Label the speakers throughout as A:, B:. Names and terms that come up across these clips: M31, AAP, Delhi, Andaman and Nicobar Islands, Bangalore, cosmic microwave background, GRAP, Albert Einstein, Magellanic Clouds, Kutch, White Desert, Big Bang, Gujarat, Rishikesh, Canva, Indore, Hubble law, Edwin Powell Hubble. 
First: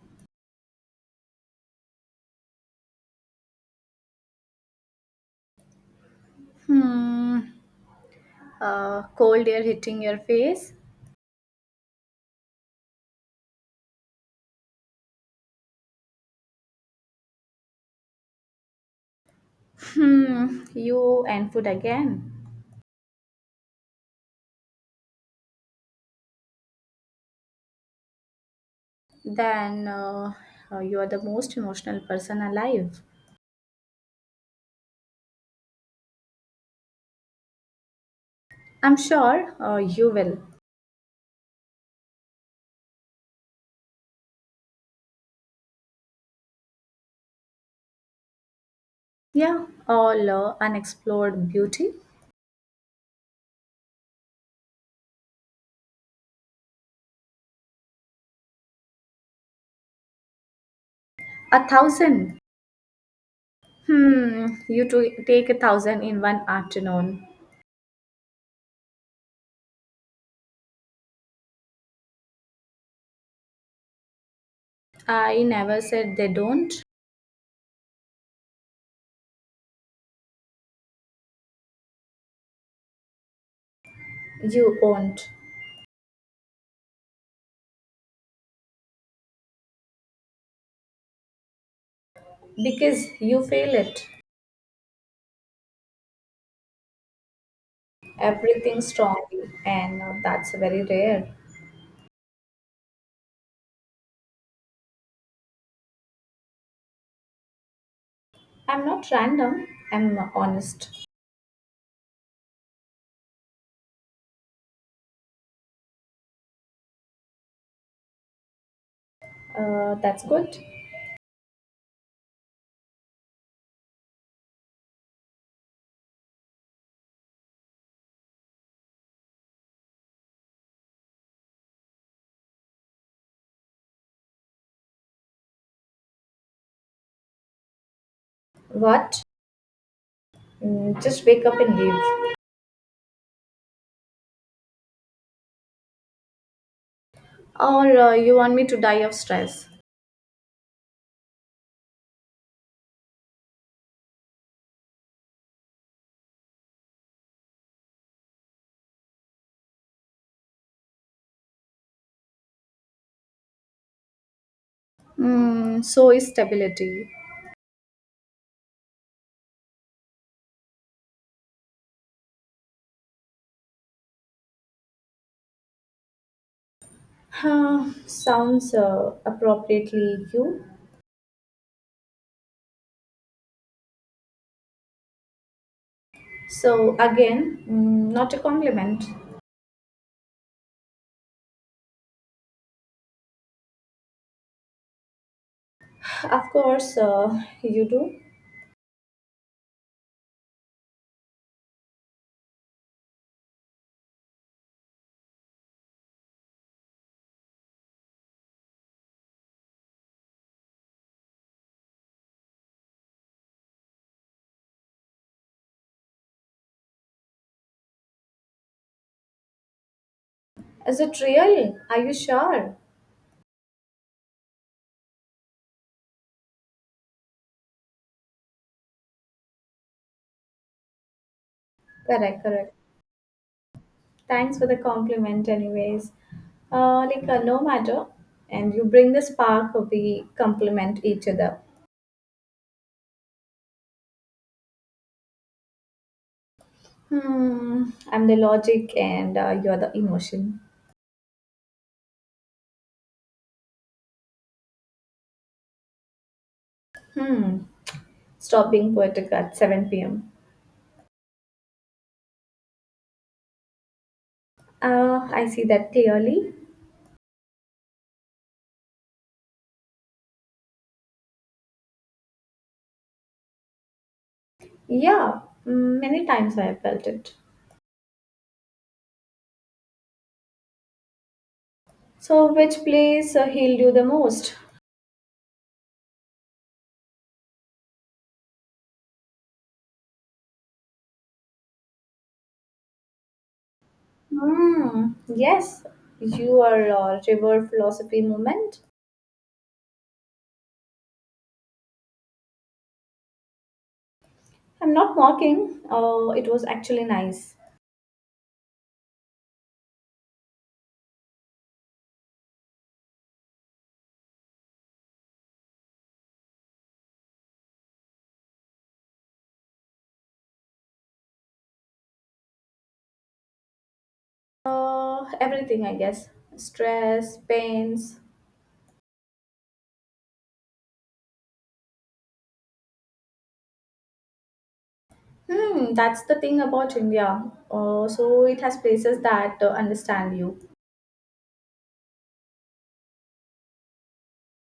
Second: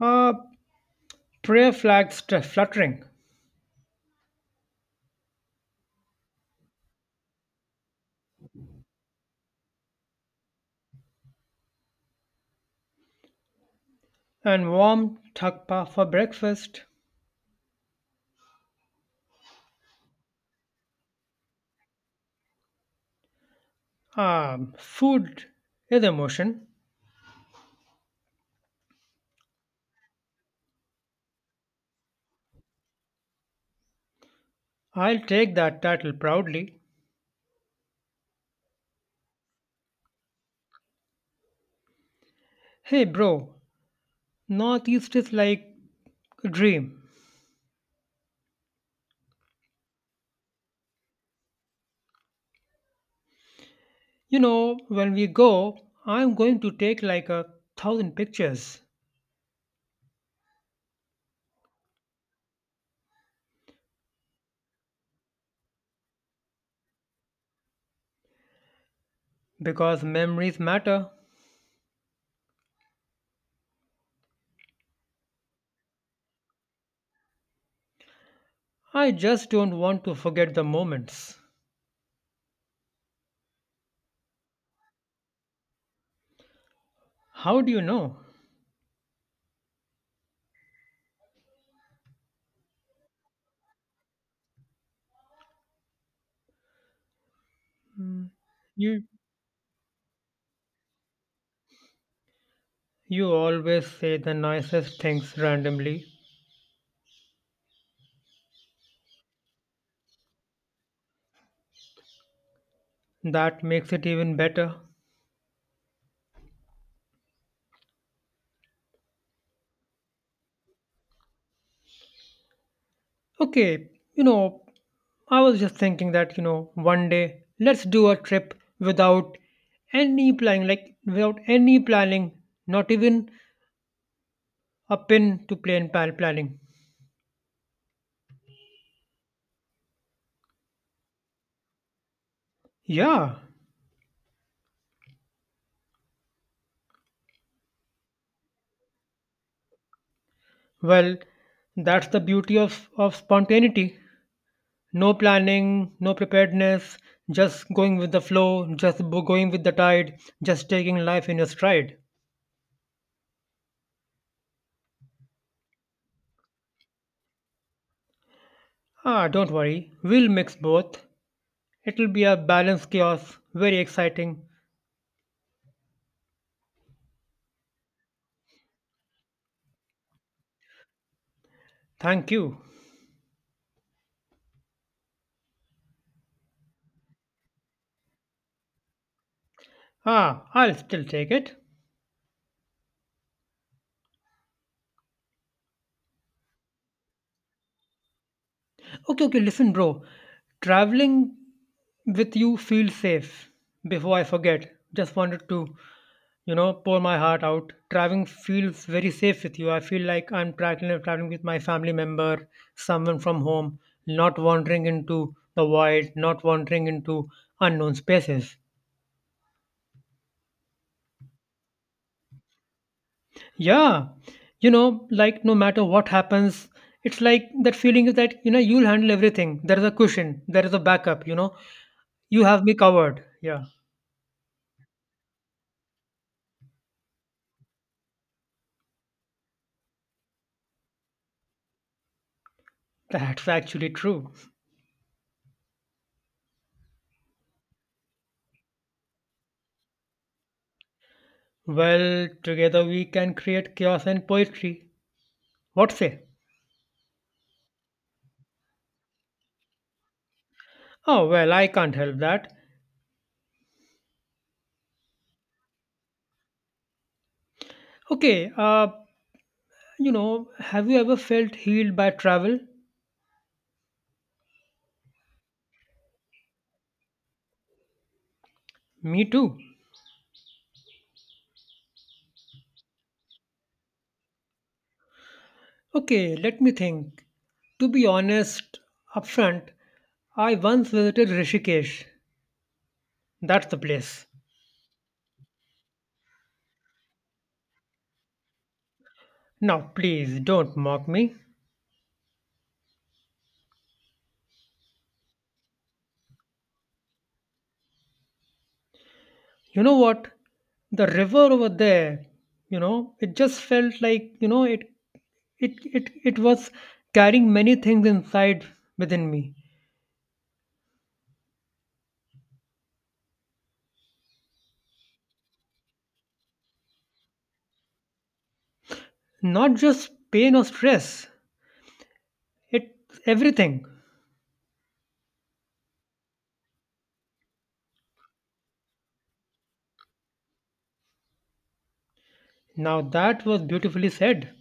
A: Uh, Prayer flags fluttering
B: Hmm. Cold air hitting your face.
A: and warm thakpa for breakfast.
B: Hmm. You and food again.
A: Food is emotion.
B: Then you are the most emotional person alive.
A: I'll take that title proudly.
B: I'm sure you will.
A: Hey, bro, Northeast is like a dream.
B: Yeah. All unexplored beauty.
A: When we go, I'm going to take like 1,000 pictures
B: A thousand. Hmm. You to take a thousand in one afternoon.
A: because memories matter.
B: I never said they don't.
A: I just don't want to forget the moments.
B: You won't.
A: How do you know?
B: Because you feel it. Everything
A: You
B: strongly, and that's very rare.
A: you always say the nicest things randomly.
B: I'm not random, I'm honest.
A: That makes it even better.
B: That's good.
A: Okay, you know, I was just thinking that, one day let's do a trip without any planning, like without any planning, not even a pin to plan pal planning.
B: What? Mm, just wake up and leave.
A: Yeah,
B: Or you want me to die of stress?
A: well, that's the beauty of spontaneity. No planning, no preparedness, just going with the flow, just going with the tide, just taking life in your stride.
B: Mm, so is stability.
A: Ah, don't worry, we'll mix both. It'll be a balanced chaos. Very exciting.
B: Huh, sounds appropriately you.
A: Thank you.
B: So, again, mm, not a compliment.
A: Ah, I'll still take it.
B: Of course, you do.
A: Okay, okay, listen, bro. Traveling with you feels safe. Before I forget, just wanted to pour my heart out. Traveling feels very safe with you. I feel like I'm traveling with my family member, someone from home, not wandering into the void, not wandering into unknown spaces.
B: Is it real? Are you sure?
A: Yeah, like no matter what happens, it's like that feeling is that you know you'll handle everything. There is a cushion, there is a backup.
B: Correct,
A: You have me
B: correct.
A: covered. Yeah,
B: Thanks for the compliment, anyways. Like, no matter, and you bring the spark, we complement each other.
A: that's actually true.
B: Hmm, I'm the logic, and you're the emotion.
A: Well, together we can create chaos and poetry. What say?
B: Hmm, stop being poetic at 7 pm.
A: Oh well, I can't help that.
B: I see that clearly.
A: Okay, have you ever felt healed by travel?
B: Yeah, mm, many times I have felt it.
A: Me too.
B: So, which place healed you the most?
A: Okay, let me think. To be honest, upfront, I once visited Rishikesh. That's the place.
B: Hmm, yes, you are a river philosophy movement.
A: Now, please don't mock me.
B: I'm not mocking. It was actually nice.
A: You know what? The river over there, it just felt like, it was carrying many things inside within me.
B: Everything, I guess. Stress, pains.
A: Not just pain or stress. It's everything.
B: Hmm, that's the thing about India. So it has places that understand you.
A: Now that was beautifully said.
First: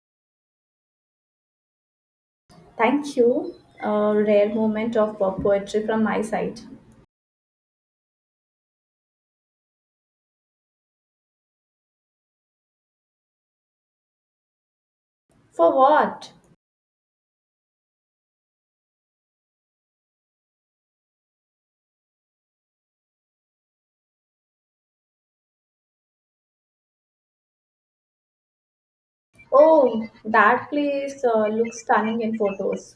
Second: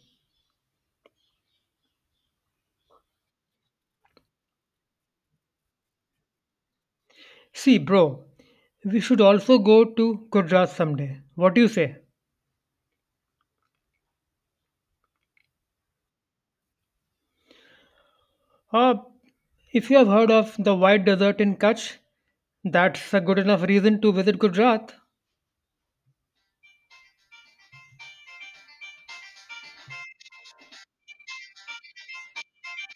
B: Thank you. A rare moment of poetry from my side.
A: See, bro, we should also go to Gujarat someday. What do you say?
B: For what?
A: Uh, if you have heard of the White Desert in Kutch, that's a good enough reason to visit Gujarat.
B: Oh, that place looks stunning in photos.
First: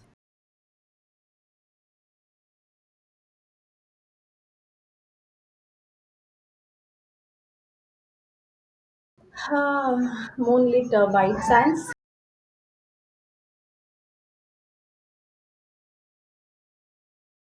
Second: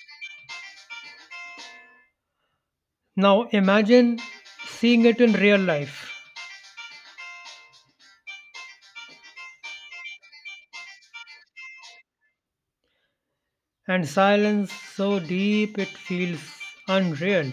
A: Now imagine seeing it in real life
B: Ah, moonlit white sands.
A: and silence so deep it feels unreal.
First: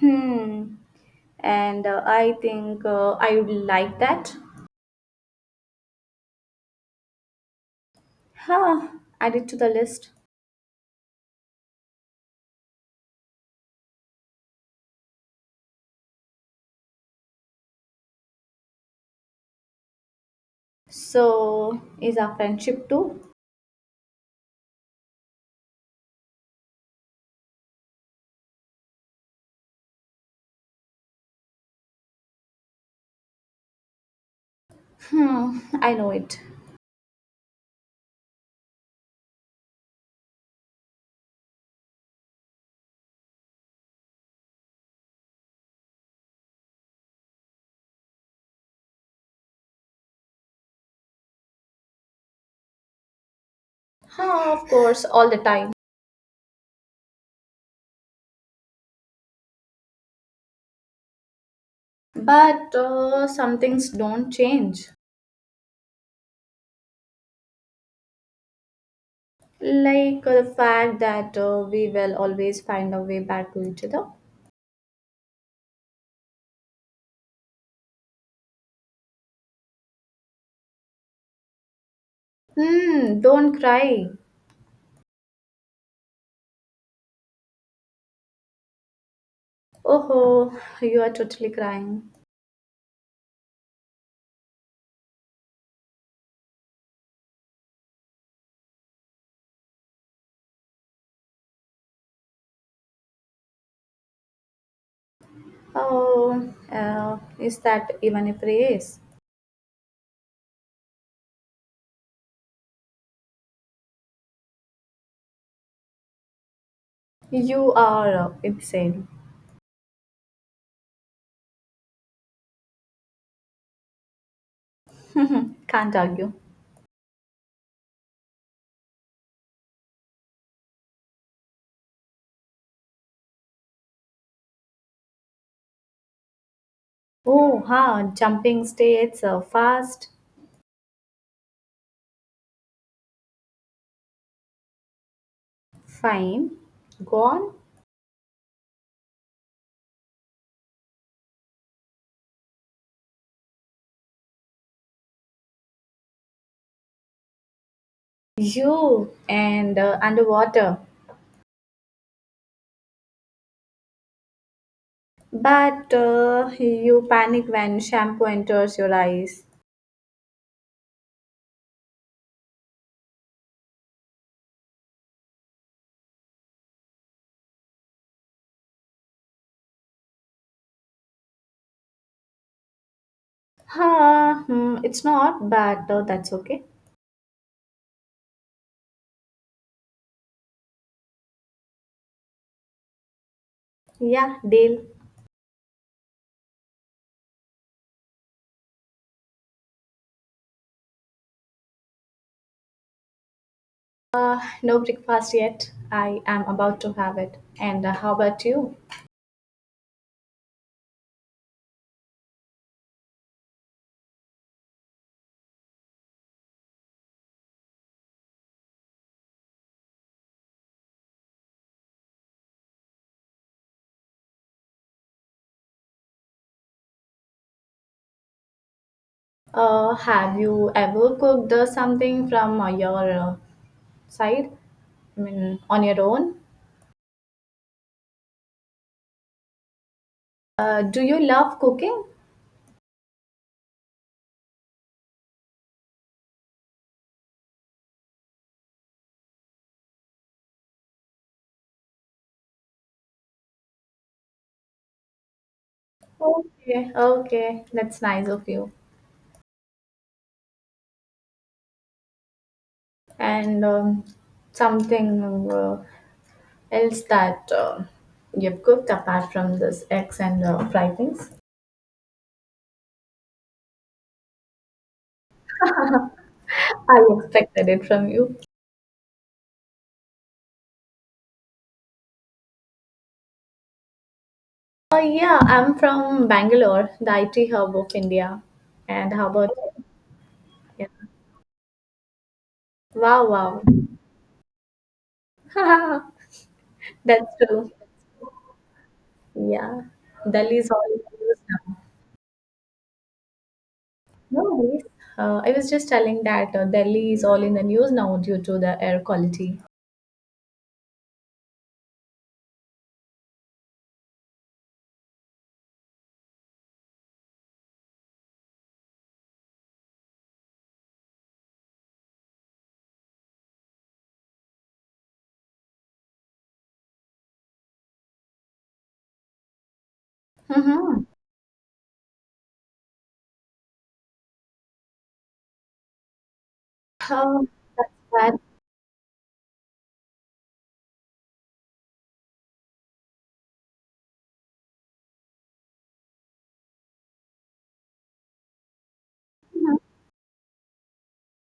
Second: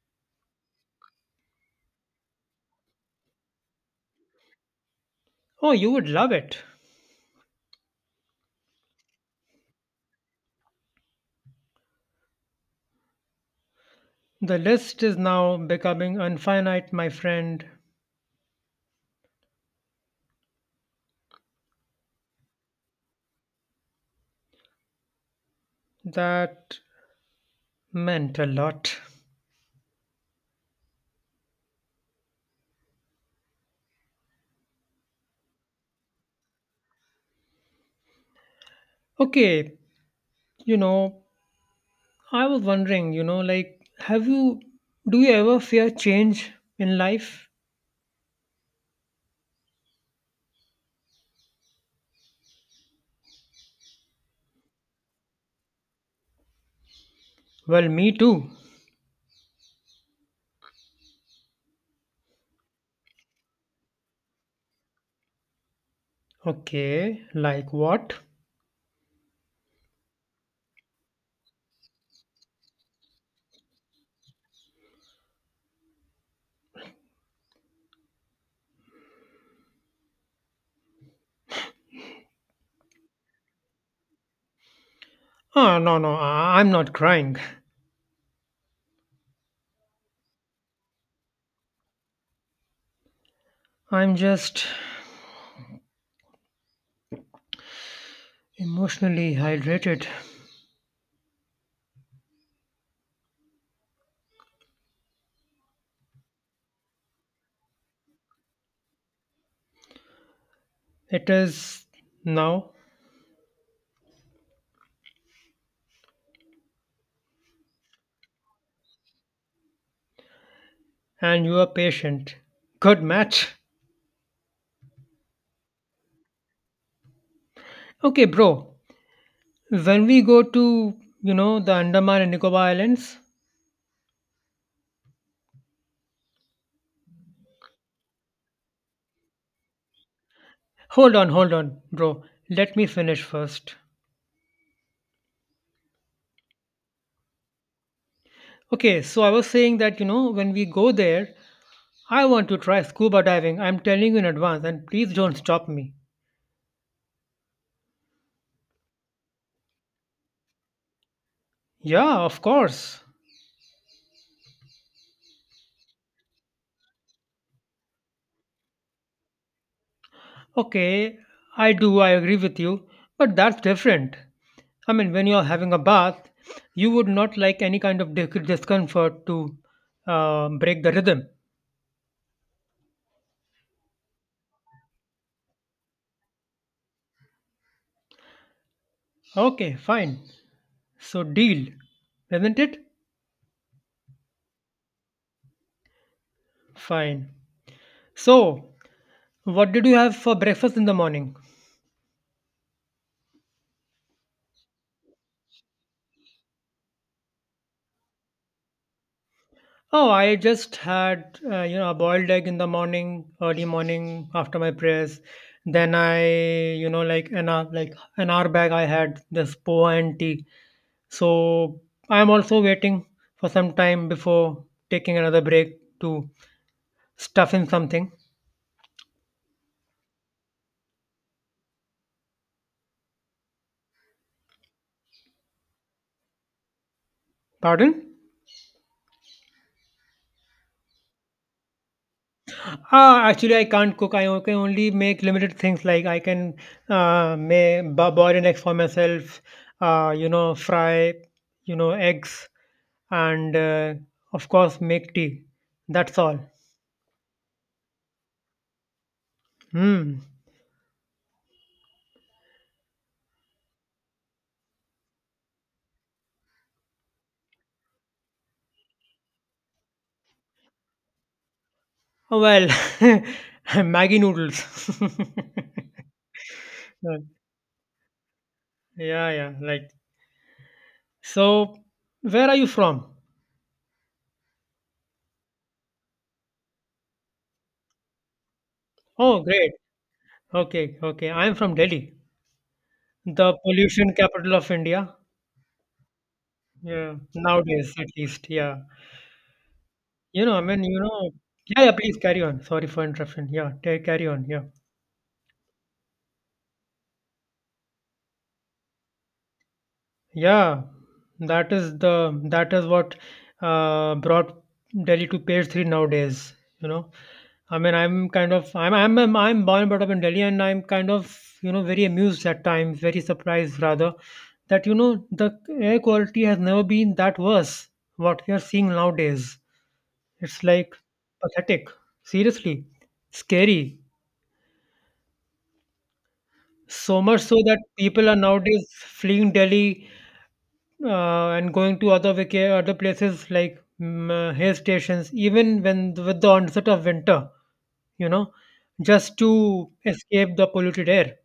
B: Hmm. And I think I would like that.
A: Oh, you would love it.
B: Huh. Add it to the list.
A: The list is now becoming infinite, my friend.
B: So, is our friendship too?
A: That meant a lot.
B: Hmm, I know it.
A: Okay, you know, I was wondering, like, do you ever fear change in life?
B: Huh, of course, all the time.
A: Well, me too.
B: But some things don't change.
A: Okay, like what?
B: Like the fact that we will always find a way back to each other. Hmm, don't cry.
A: Ah, no, no, I'm not crying.
B: Oh, you are totally crying.
A: I'm just emotionally hydrated.
B: Oh, is that even a praise?
A: It is now,
B: You are insane.
A: and you are patient. Good match.
B: Can't argue.
A: Okay, bro. When we go to, the Andaman and Nicobar Islands,
B: Oh, huh, jumping states fast,
A: hold on, hold on, bro. Let me finish first.
B: fine, gone.
A: Okay, so I was saying that, when we go there, I want to try scuba diving. I'm telling you in advance, and please don't stop me.
B: You and underwater.
A: Yeah, of course.
B: But you panic when shampoo enters your eyes.
A: Okay, I do, I agree with you, but that's different. I mean, when you're having a bath, you would not like any kind of discomfort to break the rhythm.
B: Huh, hmm, it's not, but that's okay.
A: Okay, fine. So, deal, isn't it?
B: Yeah, deal.
A: Fine. So, what did you have for breakfast in the morning?
B: No breakfast yet. I am about to have it. And how about you?
A: Oh, I just had a boiled egg in the morning, early morning after my prayers. Then I like an hour back I had this poa and tea. So I'm also waiting for some time before taking another break to stuff in something.
B: Have you ever cooked something from your side? I mean, on your own?
A: Pardon?
B: Do you love cooking?
A: Actually, I can't cook. I can only make limited things like I can uh, may, boil an egg for myself, fry, eggs, and of course, make tea. That's all.
B: Okay, okay, that's nice of you.
A: Hmm.
B: And something else that you've cooked apart from this eggs and fried things?
A: Oh, well, Maggie noodles.
B: I
A: Uh,
B: expected it from you.
A: yeah, yeah, like so, where are you from?
B: Oh, yeah, I'm from Bangalore, the IT hub of India. And how
A: Oh,
B: about
A: great.
B: you? Yeah.
A: Okay, okay. I'm from Delhi,
B: Wow,
A: the
B: wow.
A: pollution capital of India. Yeah,
B: That's true.
A: nowadays at least. Yeah.
B: Yeah. Delhi
A: I
B: is
A: mean,
B: all in the news now.
A: yeah, yeah, please carry on. Sorry for interruption. Yeah, carry on.
B: No
A: Yeah.
B: worries. I was just telling that Delhi is all in the news now due to the air quality.
A: Yeah, that is the that is what brought Delhi to page three nowadays. You know, I mean, I'm kind of I'm born and brought up in Delhi, and I'm kind of very amused at times, very surprised rather that the air quality has never been that worse. What we are seeing nowadays, it's like
B: Mm-hmm.
A: pathetic. Seriously, scary. So much
B: Oh,
A: so that
B: that's
A: people are
B: bad.
A: nowadays fleeing Delhi and going to other other places like hill stations, even when with the onset of winter, you know, just to escape the polluted air.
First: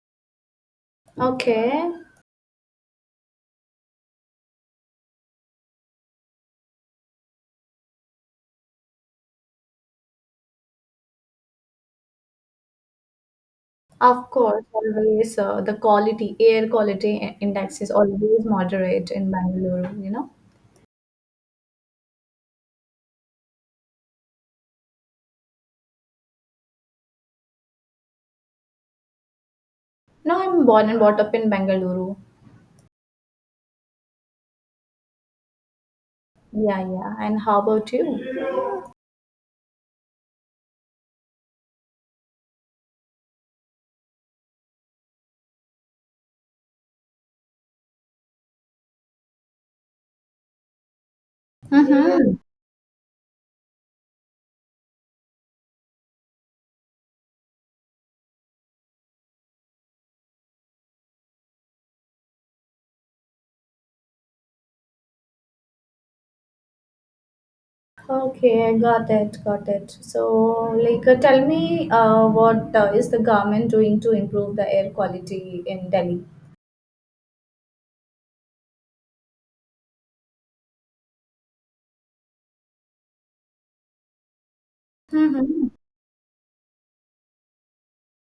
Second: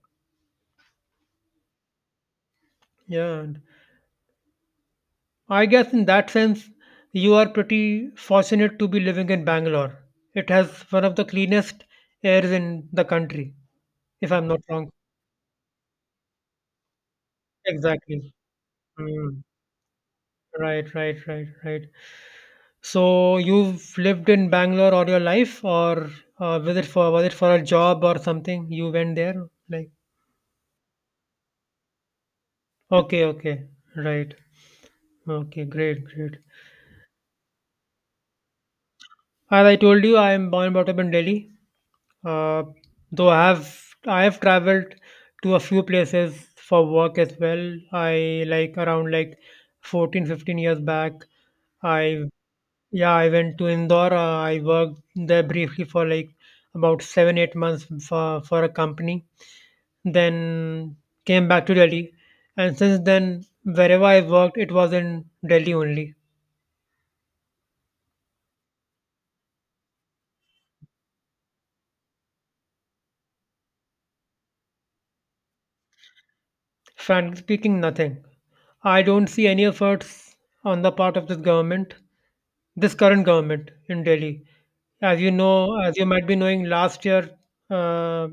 B: Okay,
A: Yeah, and I guess in that sense, you are pretty fortunate to be living in Bangalore. It has one of the cleanest airs in the country,
B: of
A: if I'm not
B: course,
A: wrong.
B: always the quality, air quality I- index is
A: Exactly.
B: always moderate in
A: Mm.
B: Bangalore, you know.
A: Right, right, right, right. So you've lived in Bangalore all your life, or was it for a job or something? You went there, like
B: No, I'm born and brought up in Bangalore.
A: okay, okay, right, okay, great, great.
B: Yeah, yeah. And how about you?
A: As I told you, I am born and brought up in Delhi. Uh, though I have traveled to a few places for work as well. I like around like 14, 15 years back. I
B: Mm-hmm.
A: Yeah, I went to Indore. I worked there briefly for like about 7, 8 months for a company. Then came back to Delhi. And since then, wherever I worked, it was in Delhi only.
B: Okay, I got it, got it. So, like, tell me, what is the government doing to improve the air quality in Delhi?
A: Frankly speaking, nothing. I don't see any efforts on the part of this government, this current government in Delhi. As you
B: Mm-hmm.
A: know, as you might be knowing, last year uh,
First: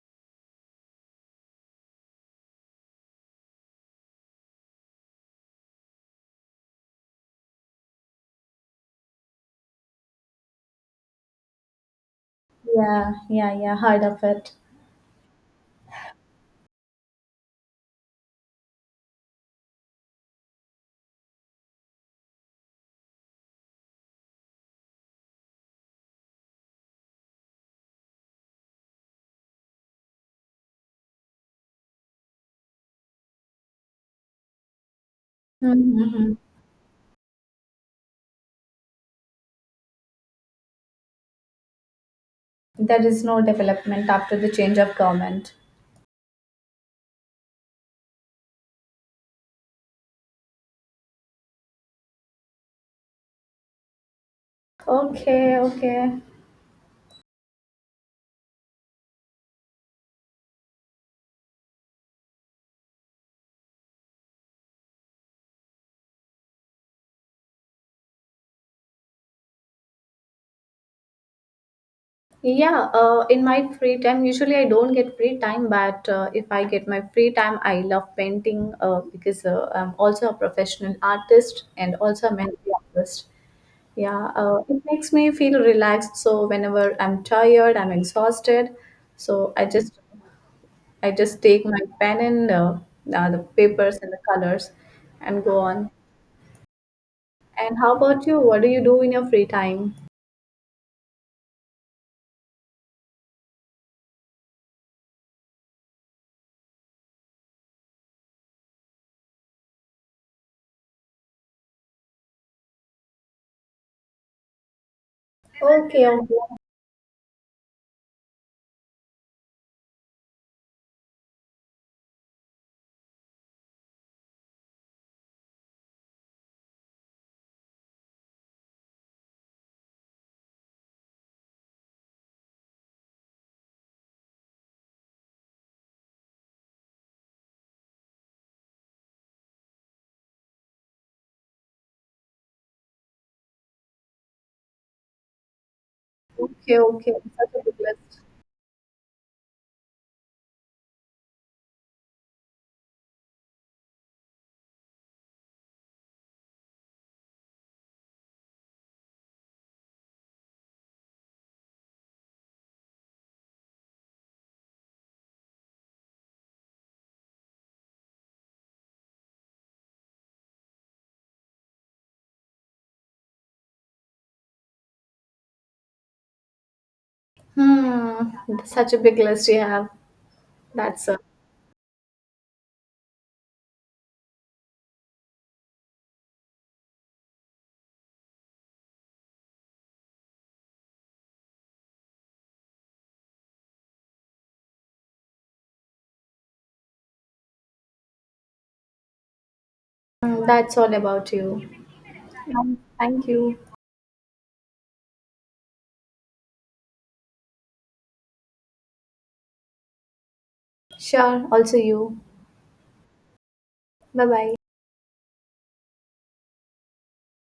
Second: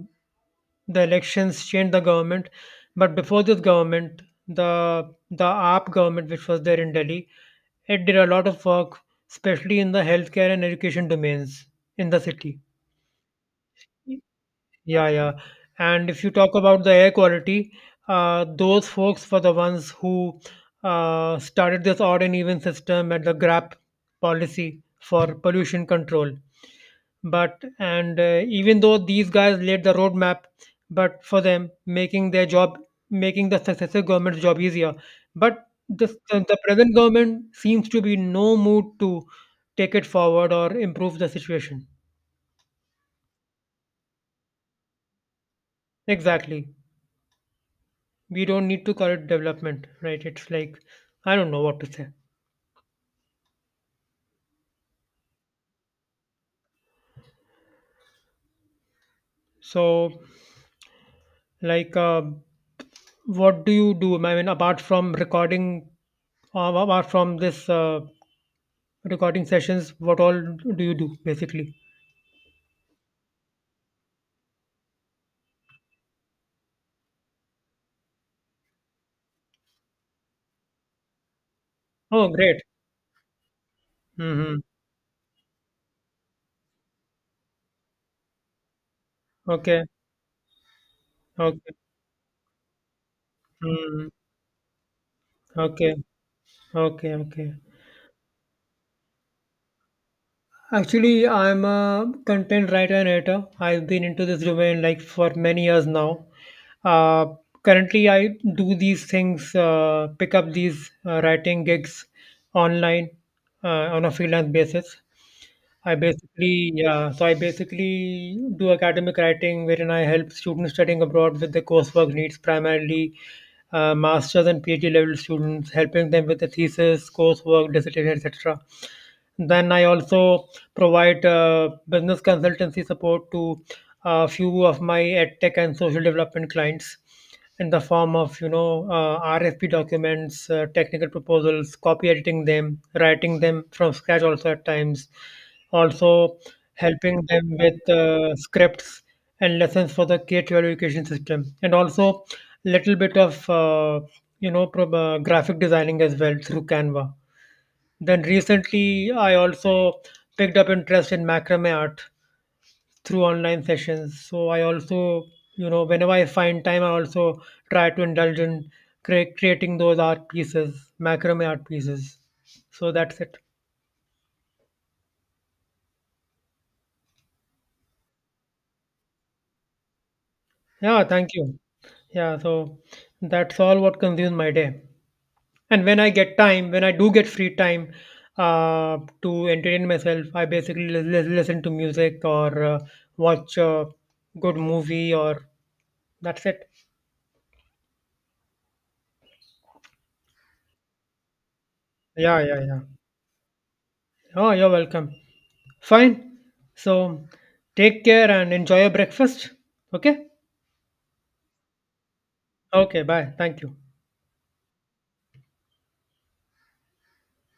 A: the elections changed the government, but before this government, the AAP government which was there in Delhi, it did a lot of work, especially in the healthcare and education domains in the city.
B: Yeah, yeah, yeah. Heard of it.
A: Yeah, yeah. And if you talk about the air quality, those folks were the ones who started this odd and even system and the GRAP policy for pollution control. But and even though these guys laid the roadmap, but for them making their job, making the successive government's job easier. But this,
B: Mm-hmm.
A: the, the present government seems to be in no mood to take it forward or improve the situation.
B: There is no development after the change of government.
A: Exactly. We don't need to call it development, right? It's like I don't know what to say.
B: Okay, okay.
A: So, like, what do you do? I mean, apart from recording, apart from this recording sessions, what all do you do basically?
B: Yeah, in my free time, usually I don't get free time, but if I get my free time, I love painting because I'm also a professional artist and
A: Oh,
B: also a
A: great.
B: mental artist. Yeah,
A: Mm-hmm.
B: it makes me feel relaxed. So whenever I'm tired, I'm exhausted, so I
A: Okay,
B: just I just take
A: okay.
B: my pen and the papers
A: Mm.
B: and the colors and go on.
A: Okay, okay, okay.
B: And how about you? What do you do in your free time?
A: Actually, I'm a content writer and editor. I've been into this domain like for many years now. Uh, Currently, I do these things, pick up these writing gigs online uh, on a freelance basis.
B: Okay, okay,
A: Yeah, so I basically do academic writing wherein I help students studying abroad with their coursework needs, primarily master's and PhD level students, helping them with the thesis, coursework, dissertation, etc. Then I also provide business consultancy support to a few of my edtech and social development clients in the form of RFP documents, technical proposals, copy editing them, writing them from scratch also at times, also
B: okay, okay.
A: helping
B: Such
A: them
B: a big
A: with
B: list.
A: scripts and lessons for the K-12 education system, and also little bit of graphic designing as well through Canva. Then recently, I also picked up interest in macrame art through online sessions. So I also, whenever I find time, I also try to indulge in creating those art pieces, macrame art pieces. So that's it.
B: Hmm, such a big list you have.
A: Yeah,
B: That's
A: thank you. Yeah, so that's all what consumes my day. And when I get time, when I do get free time to entertain myself, I basically listen to music or watch a good movie or that's it.
B: hmm, that's all about you.
A: Yeah, yeah, yeah.
B: Thank you.
A: Oh, you're welcome. Fine. So take care and enjoy your breakfast. Okay?
B: Sure. Also you.
A: Okay, bye. Thank you.
B: Bye bye.